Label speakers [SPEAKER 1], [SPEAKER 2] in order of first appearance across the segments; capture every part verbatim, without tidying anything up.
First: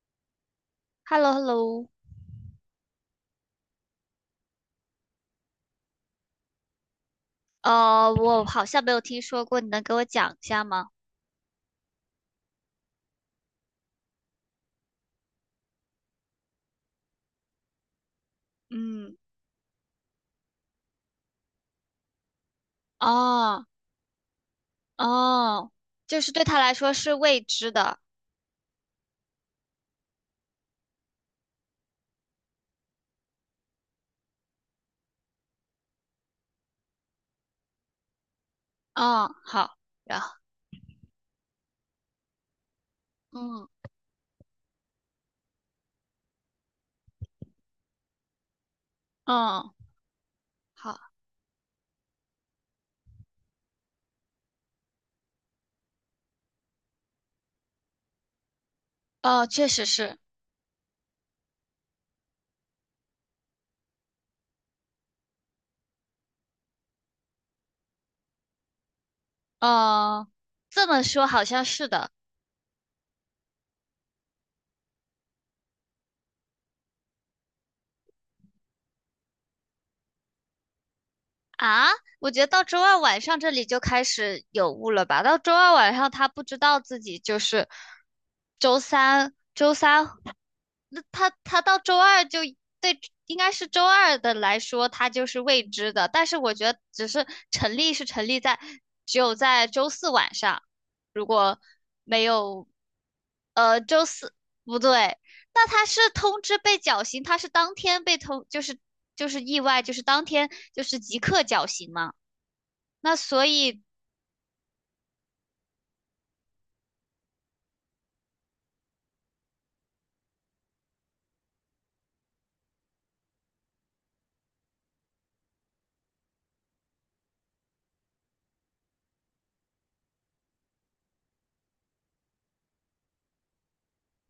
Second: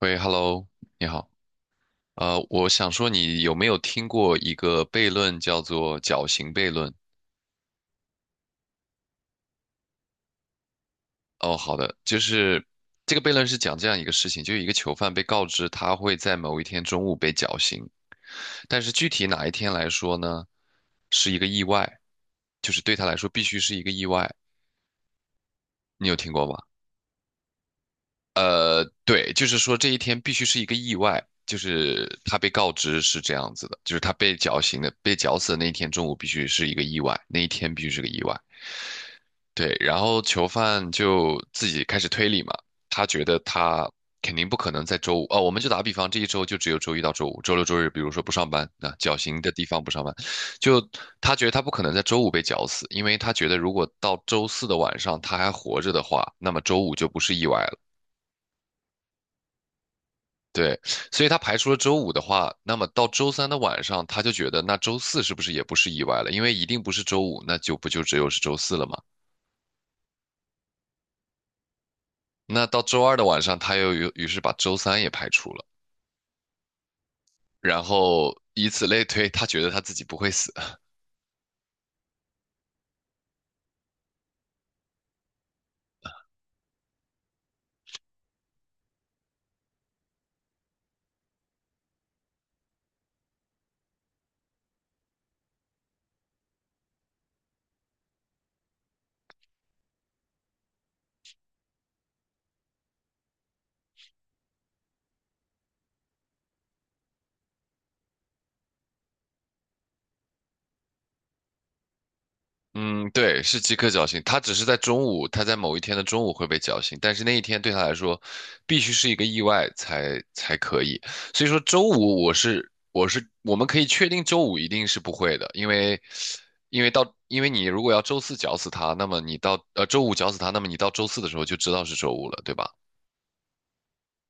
[SPEAKER 1] 喂，Hello，你
[SPEAKER 2] h e l l
[SPEAKER 1] 好。
[SPEAKER 2] o h e l l o
[SPEAKER 1] 呃，我想说，你有没有听过一个悖论，叫做绞刑悖论？
[SPEAKER 2] 呃，我好像没有听说过，你能给我讲一下吗？
[SPEAKER 1] 哦，好的，就是这个悖论是讲这样一个事情，就是一个囚犯被告知他会在某一天中午被绞刑，但是具
[SPEAKER 2] 嗯。
[SPEAKER 1] 体哪一天来说呢，是一个意外，就是对他来说必须
[SPEAKER 2] 哦，
[SPEAKER 1] 是一个意外。
[SPEAKER 2] 哦，
[SPEAKER 1] 你有
[SPEAKER 2] 就是
[SPEAKER 1] 听过
[SPEAKER 2] 对
[SPEAKER 1] 吗？
[SPEAKER 2] 他来说是未知的。
[SPEAKER 1] 对，就是说这一天必须是一个意外，就是他被告知是这样子的，就是他被绞刑的，被绞死的那一天中午必须是一个意外，那一天必须是个意外。
[SPEAKER 2] 嗯，
[SPEAKER 1] 对，
[SPEAKER 2] 好。
[SPEAKER 1] 然
[SPEAKER 2] 然
[SPEAKER 1] 后
[SPEAKER 2] 后，
[SPEAKER 1] 囚犯就自己开始推理嘛，他觉得
[SPEAKER 2] 嗯，
[SPEAKER 1] 他肯定不可能在周五。哦，我们就打比方，这一周就只有周一到周五，周六周日比如说不上班，那绞刑的地
[SPEAKER 2] 嗯，
[SPEAKER 1] 方不上班，就
[SPEAKER 2] 好。
[SPEAKER 1] 他觉得他不可能在周五被绞死，因为他觉得如果到周四的晚上他还活着的话，那么周五就不是意外了。
[SPEAKER 2] 哦，确实是。
[SPEAKER 1] 对，所以他排除了周五的话，那么到周三的晚上，他就觉得那周四是不是也不是意外了？因为一定不是周五，那就不就只有是周四了吗？
[SPEAKER 2] 哦，这么说好像是的。
[SPEAKER 1] 那到周二的晚上，他又于于是把周三也排除了，然后以此类推，他觉得他自己不会死。
[SPEAKER 2] 啊，我觉得到周二晚上这里就开始有雾了吧？到周二晚上他不知道自己就是周三，周三他他到周二就对，应该是周二的来说，他就是未知的。但是我觉得，只是成立是成立在只有在周四晚上，如果没有，呃，周四不对，那他是通知被绞刑，他是当天被通，就是就是意外，就是当天就是即刻绞刑嘛。
[SPEAKER 1] 嗯，
[SPEAKER 2] 那
[SPEAKER 1] 对，
[SPEAKER 2] 所
[SPEAKER 1] 是即
[SPEAKER 2] 以，
[SPEAKER 1] 刻绞刑。他只是在中午，他在某一天的中午会被绞刑，但是那一天对他来说，必须是一个意外才才可以。所以说周五我是我是我们可以确定周五一定是不会的，因为因为到因为你如果要周四绞死他，那么你到呃周五绞死他，那么你到周四的时候就知道是周五了，对吧？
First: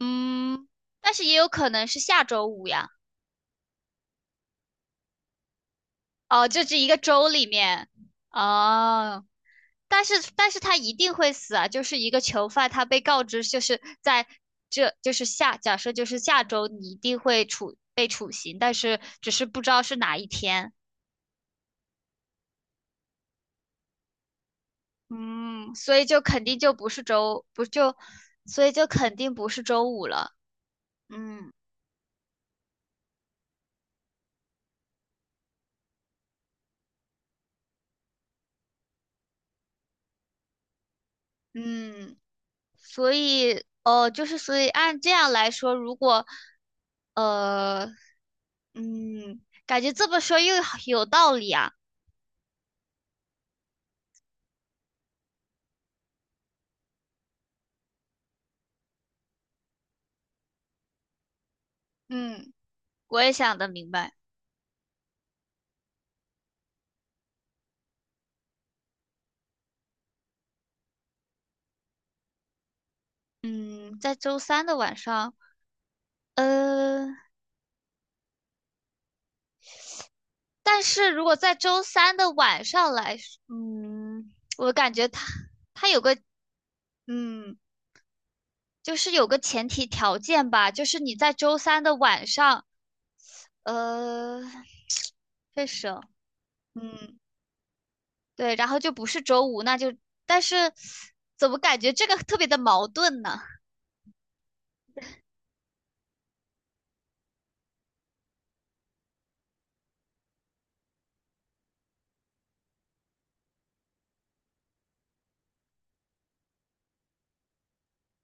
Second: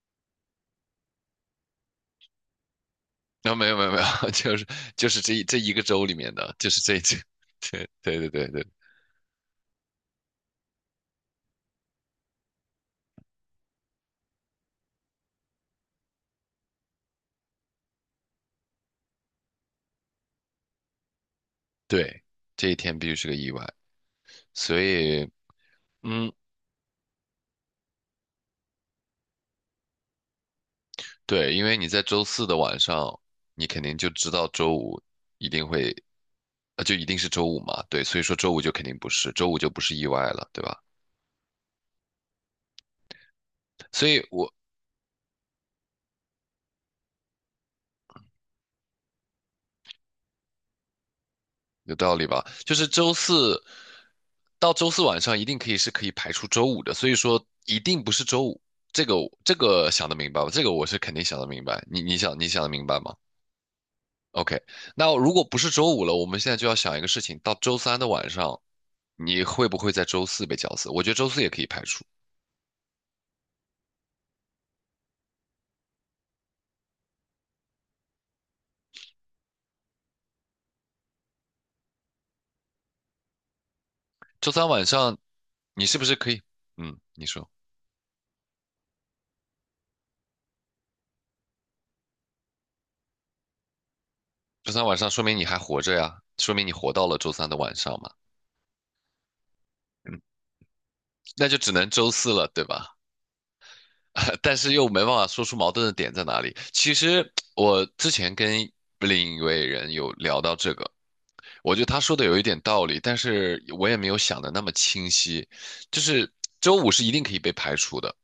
[SPEAKER 2] 嗯。但是也有可能是下周五呀。
[SPEAKER 1] 啊、没有没有没有，就是就是这一这一个周里面
[SPEAKER 2] 哦，
[SPEAKER 1] 的，
[SPEAKER 2] 就
[SPEAKER 1] 就
[SPEAKER 2] 这是
[SPEAKER 1] 是
[SPEAKER 2] 一个
[SPEAKER 1] 这这
[SPEAKER 2] 周里 面。
[SPEAKER 1] 对对对对对
[SPEAKER 2] 哦。但是但是他一定会死啊！就是一个囚犯，他被告知就是在这就是下假设就是下周你一定会处被处刑，但是只是不知道是哪一天。
[SPEAKER 1] 对，这一天必须是个意外，所以。
[SPEAKER 2] 嗯，所以就
[SPEAKER 1] 嗯，
[SPEAKER 2] 肯定就不是周不就，所以就肯定不是周五了。嗯。
[SPEAKER 1] 对，因为你在周四的晚上，你肯定就知道周五一定会，呃，就一定是周五嘛。对，所以说周五就肯定不是，周五就不是意外了，对吧？
[SPEAKER 2] 嗯，所以
[SPEAKER 1] 所
[SPEAKER 2] 哦，
[SPEAKER 1] 以
[SPEAKER 2] 就是
[SPEAKER 1] 我
[SPEAKER 2] 所以按这样来说，如果呃嗯，感觉这么说又有道理啊。
[SPEAKER 1] 有道理吧？就是周四到周四晚上一定可以是可以排除周五的，所以说一定不是周五，这个这个想得明白吧？这个我是肯定想得明白，你你想你
[SPEAKER 2] 嗯，
[SPEAKER 1] 想得明白吗
[SPEAKER 2] 我也想得明白。
[SPEAKER 1] ？OK，那如果不是周五了，我们现在就要想一个事情，到周三的晚上，你会不会在周四被绞死？我觉得周四也可以排除。
[SPEAKER 2] 嗯，在周三的晚上，呃，但是如果在周三的晚上来说嗯，
[SPEAKER 1] 周三
[SPEAKER 2] 我
[SPEAKER 1] 晚
[SPEAKER 2] 感觉
[SPEAKER 1] 上
[SPEAKER 2] 他
[SPEAKER 1] 你
[SPEAKER 2] 他
[SPEAKER 1] 是
[SPEAKER 2] 有
[SPEAKER 1] 不是
[SPEAKER 2] 个，
[SPEAKER 1] 可以？嗯，你说
[SPEAKER 2] 嗯，就是有个前提条件吧，就是你在周三的晚上，呃，
[SPEAKER 1] 周三晚上说明你还
[SPEAKER 2] 这
[SPEAKER 1] 活
[SPEAKER 2] 是，
[SPEAKER 1] 着呀，说明你活到了
[SPEAKER 2] 嗯，
[SPEAKER 1] 周三的晚上嘛。
[SPEAKER 2] 对，然后就不是周五，那就，
[SPEAKER 1] 嗯，
[SPEAKER 2] 但是
[SPEAKER 1] 那
[SPEAKER 2] 怎
[SPEAKER 1] 就
[SPEAKER 2] 么
[SPEAKER 1] 只
[SPEAKER 2] 感
[SPEAKER 1] 能
[SPEAKER 2] 觉这
[SPEAKER 1] 周
[SPEAKER 2] 个
[SPEAKER 1] 四
[SPEAKER 2] 特
[SPEAKER 1] 了，
[SPEAKER 2] 别的
[SPEAKER 1] 对吧？
[SPEAKER 2] 矛盾呢？
[SPEAKER 1] 但是又没办法说出矛盾的点在哪里。其实我之前跟另一位人有聊到这个，我觉得他说的有一点道理，但是我也没有想的那么清晰。就是周五是一定可以被排除的，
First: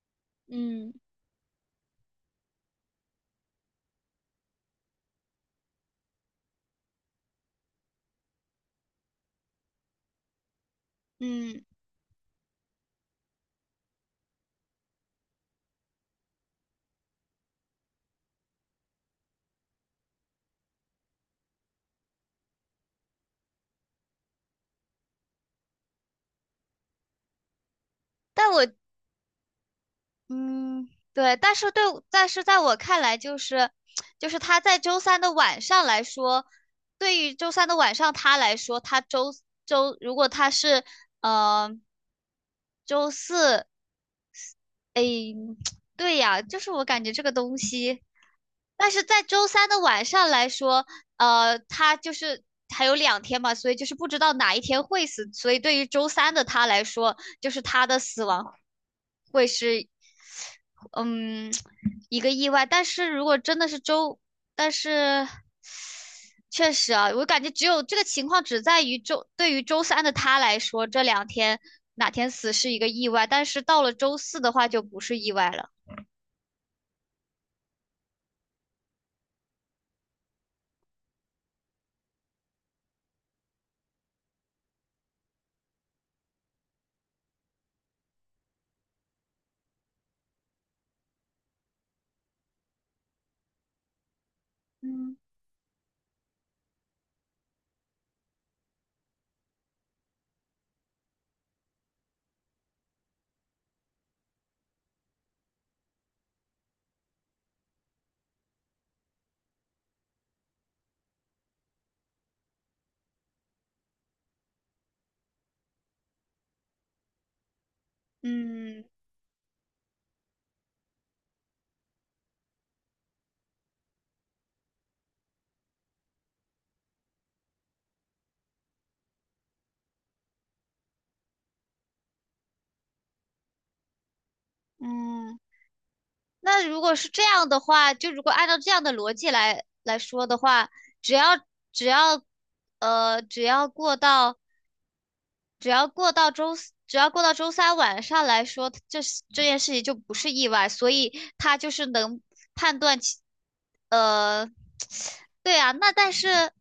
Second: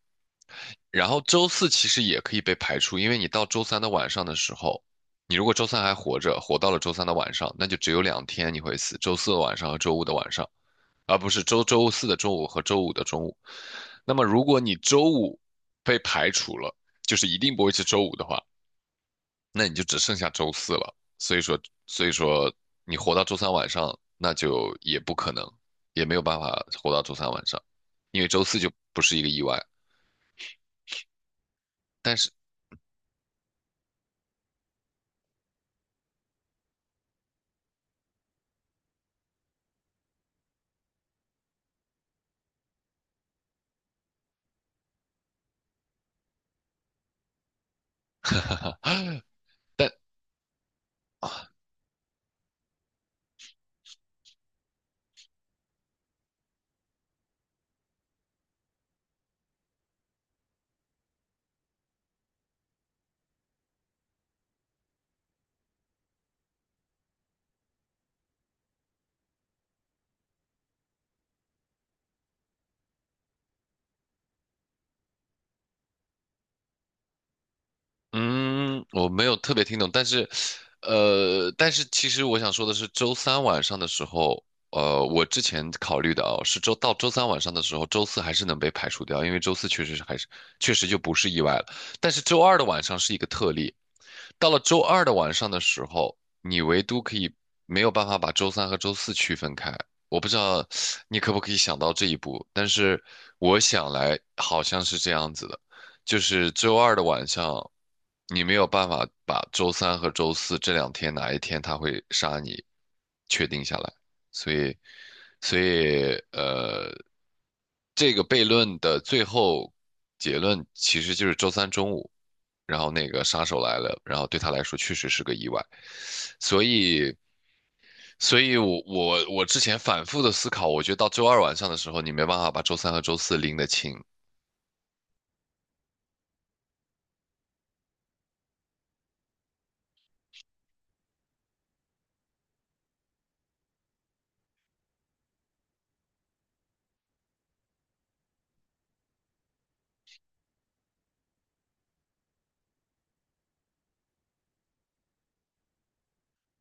[SPEAKER 2] 嗯。
[SPEAKER 1] 然后周四其实也可以被排除，因为你到周三的晚上的时候，你如果周三还活着，活到了周三的晚上，那就只有两天你会死，周四的晚上和周五的晚上，而不是周
[SPEAKER 2] 嗯，
[SPEAKER 1] 周四的中午和周五的中午。那么如果你周五被排除了，就是一定不会是周五的话，那你就只剩下周四了。所以说，所以说你活到周三晚上，那就也不可能，也没有办法活到周三晚上，因为周
[SPEAKER 2] 但
[SPEAKER 1] 四
[SPEAKER 2] 我。
[SPEAKER 1] 就不是一个意外。
[SPEAKER 2] 嗯，对，但是对，
[SPEAKER 1] 但
[SPEAKER 2] 但
[SPEAKER 1] 是，
[SPEAKER 2] 是在我看来，就是，就是他在周三的晚上来说，对于周三的晚上他来说，他周周如果他是呃周四，哎，对呀，就是我感觉这个东西，但是在周三的
[SPEAKER 1] 但。
[SPEAKER 2] 晚上来说，呃，他就是还有两天嘛，所以就是不知道哪一天会死，所以对于周三的他来说，就是他的死亡。会是嗯，一个意外。但是如果真的是周，但是确实啊，我感觉只有这个情况只在于周，对于周三的他来说，这两天哪天死是一个意外，但是到了周四的话就不是意外了。
[SPEAKER 1] 嗯，我没有特别听懂，但是，呃，但是其实我想说的是，周三晚上的时候，呃，我之前考虑的哦，是周到周三晚上的时候，周四还是能被排除掉，因为周四确实是还是确实就不是意外了，但是周二的晚上是一个特例，到了周二的
[SPEAKER 2] 嗯。
[SPEAKER 1] 晚上的时候，你唯独可以没有办法把周三和周四区分开，我不知道你可不可以想到这一步，但是我想来好像是这样子的。就是周二的晚上，你没有办法把周三和周四这两天哪一天他会杀你确定下来，所以，所以呃，这个悖论
[SPEAKER 2] 嗯。
[SPEAKER 1] 的最后结论其实就是周三中午，然后那个杀手来了，然后对他来说确实是个意外，所以，所以我我我之前反复的思考，我觉得到周二晚上的时候，你没办法把周三和周四拎得清，
[SPEAKER 2] 嗯，那如果是这样的话，就如果按照这样的逻辑来来说的话，只要只要呃只要过到。只要过到周四，只要过到周三晚上来说，这这件事情就不是意外，所以他就是能判断其，呃，对啊，那但是，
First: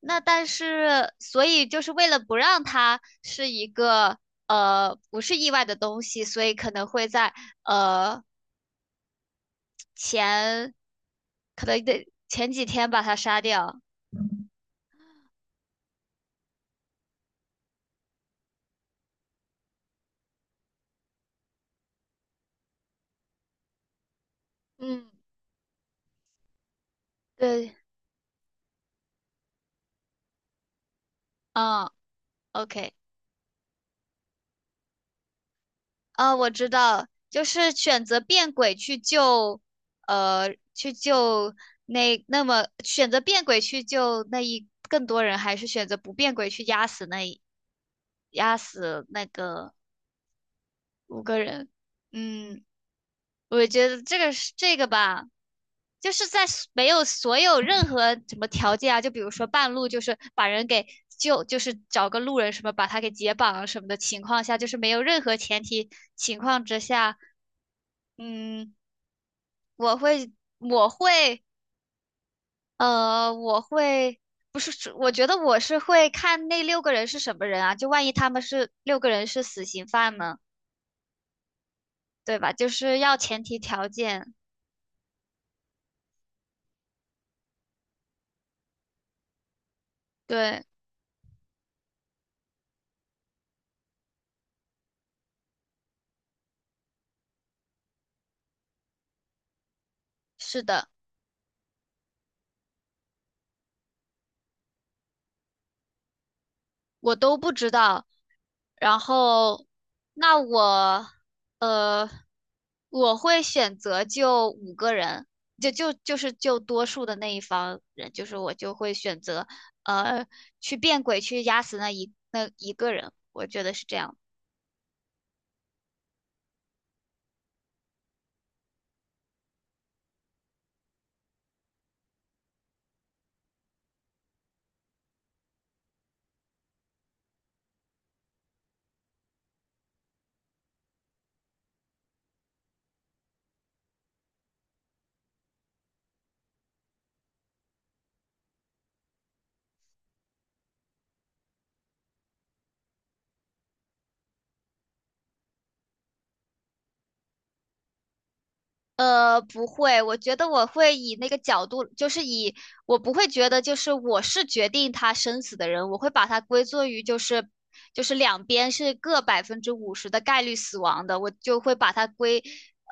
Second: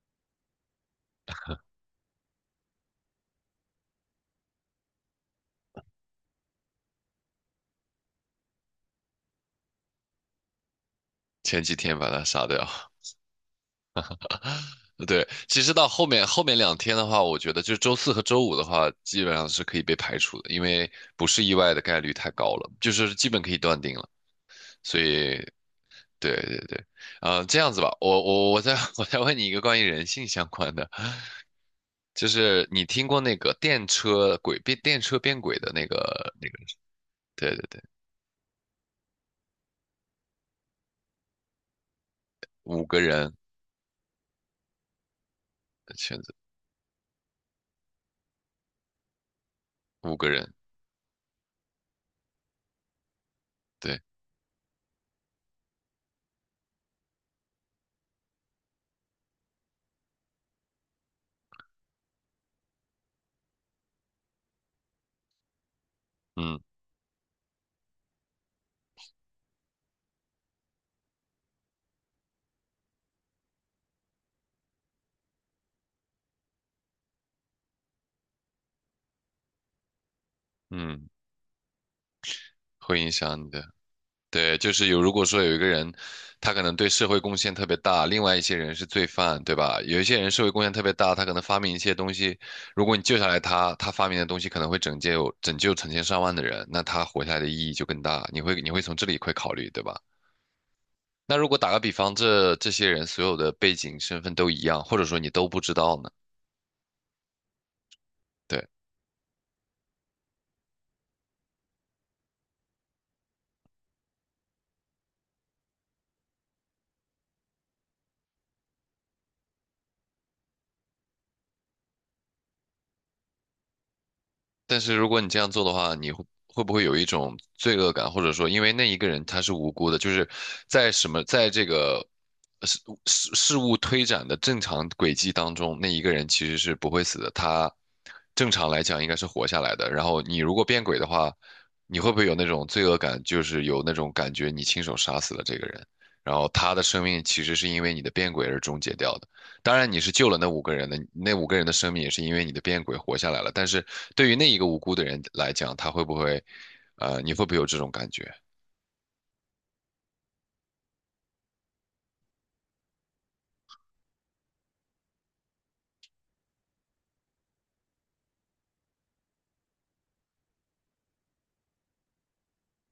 [SPEAKER 2] 那但是，所以就是为了不让它是一个呃不是意外的东西，所以可能会在呃前，
[SPEAKER 1] 前
[SPEAKER 2] 可
[SPEAKER 1] 几
[SPEAKER 2] 能
[SPEAKER 1] 天
[SPEAKER 2] 得
[SPEAKER 1] 把他杀
[SPEAKER 2] 前几
[SPEAKER 1] 掉。
[SPEAKER 2] 天把它杀掉。
[SPEAKER 1] 对，其实到后面后面两天的话，我觉得就周四和周五的话，基本上是可以被排除的，因为不是意外的概率太高了，就是基本可以断定了。所
[SPEAKER 2] 嗯，
[SPEAKER 1] 以，对对对，呃，这样
[SPEAKER 2] 对，
[SPEAKER 1] 子吧，我我我再 我再问你一个关于人性相关的，
[SPEAKER 2] 嗯
[SPEAKER 1] 就是你
[SPEAKER 2] ，OK。
[SPEAKER 1] 听过那个电车轨变电车变轨的那个
[SPEAKER 2] 啊，
[SPEAKER 1] 那
[SPEAKER 2] 我
[SPEAKER 1] 个，
[SPEAKER 2] 知道，就
[SPEAKER 1] 对对
[SPEAKER 2] 是
[SPEAKER 1] 对，
[SPEAKER 2] 选择变轨去救，呃，去救那那么
[SPEAKER 1] 五个
[SPEAKER 2] 选择
[SPEAKER 1] 人
[SPEAKER 2] 变轨去救那一更多人，还是选择不
[SPEAKER 1] 选择
[SPEAKER 2] 变轨去压死那一压死那个
[SPEAKER 1] 五个人，
[SPEAKER 2] 五个人？嗯，我觉
[SPEAKER 1] 对。
[SPEAKER 2] 得这个是这个吧，就是在所没有所有任何什么条件啊，就比如说半路就是把人给救，就是找个路人什么把他给解绑啊什么的情况下，就是没有任何前提情
[SPEAKER 1] 嗯
[SPEAKER 2] 况之下，嗯。我会，我会，呃，我会，不是是我觉得我是会看那六个人是什么人啊，就万一他们是六个人是死刑犯呢，
[SPEAKER 1] 嗯，
[SPEAKER 2] 对吧？就是
[SPEAKER 1] 会影
[SPEAKER 2] 要
[SPEAKER 1] 响
[SPEAKER 2] 前
[SPEAKER 1] 你
[SPEAKER 2] 提
[SPEAKER 1] 的。
[SPEAKER 2] 条件，
[SPEAKER 1] 对，就是有，如果说有一个人，他可能对社会贡献特别大，另外一些人是罪犯，对吧？有一些人社会贡
[SPEAKER 2] 对，
[SPEAKER 1] 献特别大，他可能发明一些东西，如果你救下来他，他发明的东西可能会拯救拯救成千上万的人，那他活下来的意义就更大。你会你会从这里会考虑，对吧？
[SPEAKER 2] 是的。
[SPEAKER 1] 那如果打个比方，这这些人所有的背景身份都一样，或者说你都不知道呢？
[SPEAKER 2] 我都不知道。
[SPEAKER 1] 对。
[SPEAKER 2] 然后，那我呃，我会选择就五个人，就就就是就多数的那一方人，就是我就会选择呃去变鬼去压死那一那一个人，我觉得是这样。
[SPEAKER 1] 但是如果你这样做的话，你会会不会有一种罪恶感，或者说因为那一个人他是无辜的，就是在什么在这个事事事物推展的正常轨迹当中，那一个人其实是不会死的，他正常来讲应该是活下来的。然后你如果变轨的话，你会不会有那种罪恶感，就是有那种感觉你亲手杀死了这个人，然后他的生命其实是因为你的变轨而终结掉的？当然你是救了那五个人的，那五个人的生命也是因为你的变鬼活下来了。但是对于那一个无辜的人来讲，他会不会，呃，你会不会有这种感觉？
[SPEAKER 2] 呃，不会，我觉得我会以那个角度，就是以我不会觉得就是我是决定他生死的人，我会把它归作于就是就是两边是各百分之五十的概率死亡的，我就会把它归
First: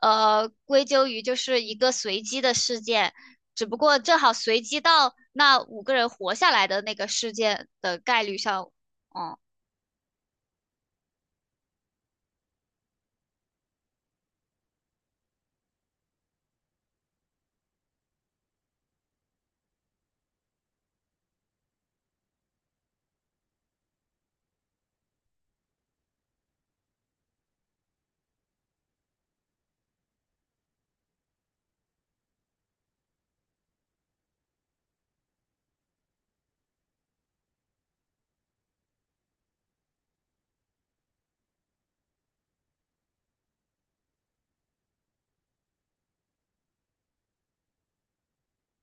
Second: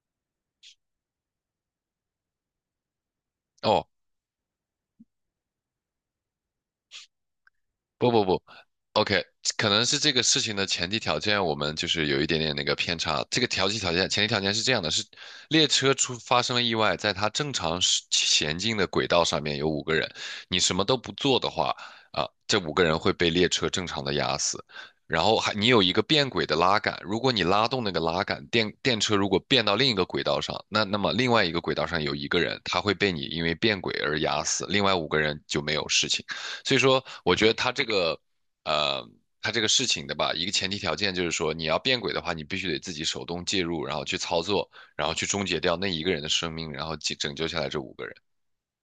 [SPEAKER 2] 呃归咎于就是一个随机的事件，只不
[SPEAKER 1] 哦，
[SPEAKER 2] 过正好随机到那五个人活下来的那个事件的
[SPEAKER 1] 不
[SPEAKER 2] 概
[SPEAKER 1] 不
[SPEAKER 2] 率
[SPEAKER 1] 不
[SPEAKER 2] 上，
[SPEAKER 1] ，OK,
[SPEAKER 2] 嗯。
[SPEAKER 1] 可能是这个事情的前提条件，我们就是有一点点那个偏差。这个条件条件前提条件是这样的：是列车出发生了意外，在它正常是前进的轨道上面有五个人，你什么都不做的话，啊，这五个人会被列车正常的压死。然后还你有一个变轨的拉杆，如果你拉动那个拉杆，电电车如果变到另一个轨道上，那那么另外一个轨道上有一个人，他会被你因为变轨而压死，另外五个人就没有事情。所以说，我觉得他这个，呃，他这个事情的吧，一个前提条件就是说，你要变轨的话，你必须得自己手动介入，然后去操作，然后去终结掉那一个人的生命，然后解拯救下来这五个人。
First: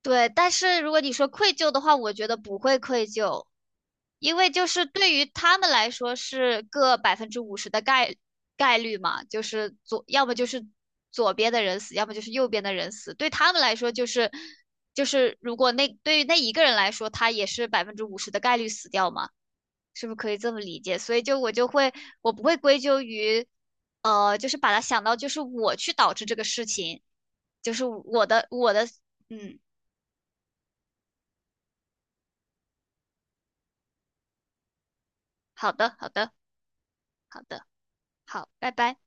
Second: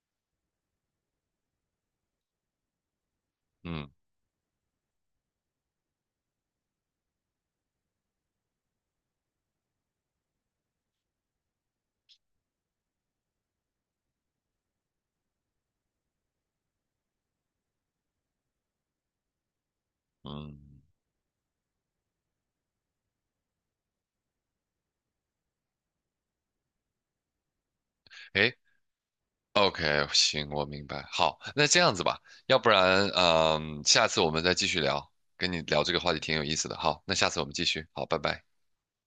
[SPEAKER 2] 对，但是如果你说愧疚的话，我觉得不会愧疚，
[SPEAKER 1] 嗯
[SPEAKER 2] 因为就是对于他们来说是个百分之五十的概概率嘛，就是左，要么就是左边的人死，要么就是右边的人死，对他们来说就是就是如果那对于那一个人来说，他也是百分之五十的概率死掉嘛，是不是可以这
[SPEAKER 1] 嗯，
[SPEAKER 2] 么理解？所以就我就会我不会归咎于，呃，就是把它想到就是我去导致这个事情，就是我的
[SPEAKER 1] 诶
[SPEAKER 2] 我的嗯。
[SPEAKER 1] o k 行，我明白。好，那这样子吧，要不然，嗯、下次我们再继续聊，跟你
[SPEAKER 2] 好
[SPEAKER 1] 聊这
[SPEAKER 2] 的，
[SPEAKER 1] 个
[SPEAKER 2] 好
[SPEAKER 1] 话题
[SPEAKER 2] 的，
[SPEAKER 1] 挺有意思的。好，那下次
[SPEAKER 2] 好
[SPEAKER 1] 我们继
[SPEAKER 2] 的，
[SPEAKER 1] 续。好，拜拜。
[SPEAKER 2] 好，拜拜。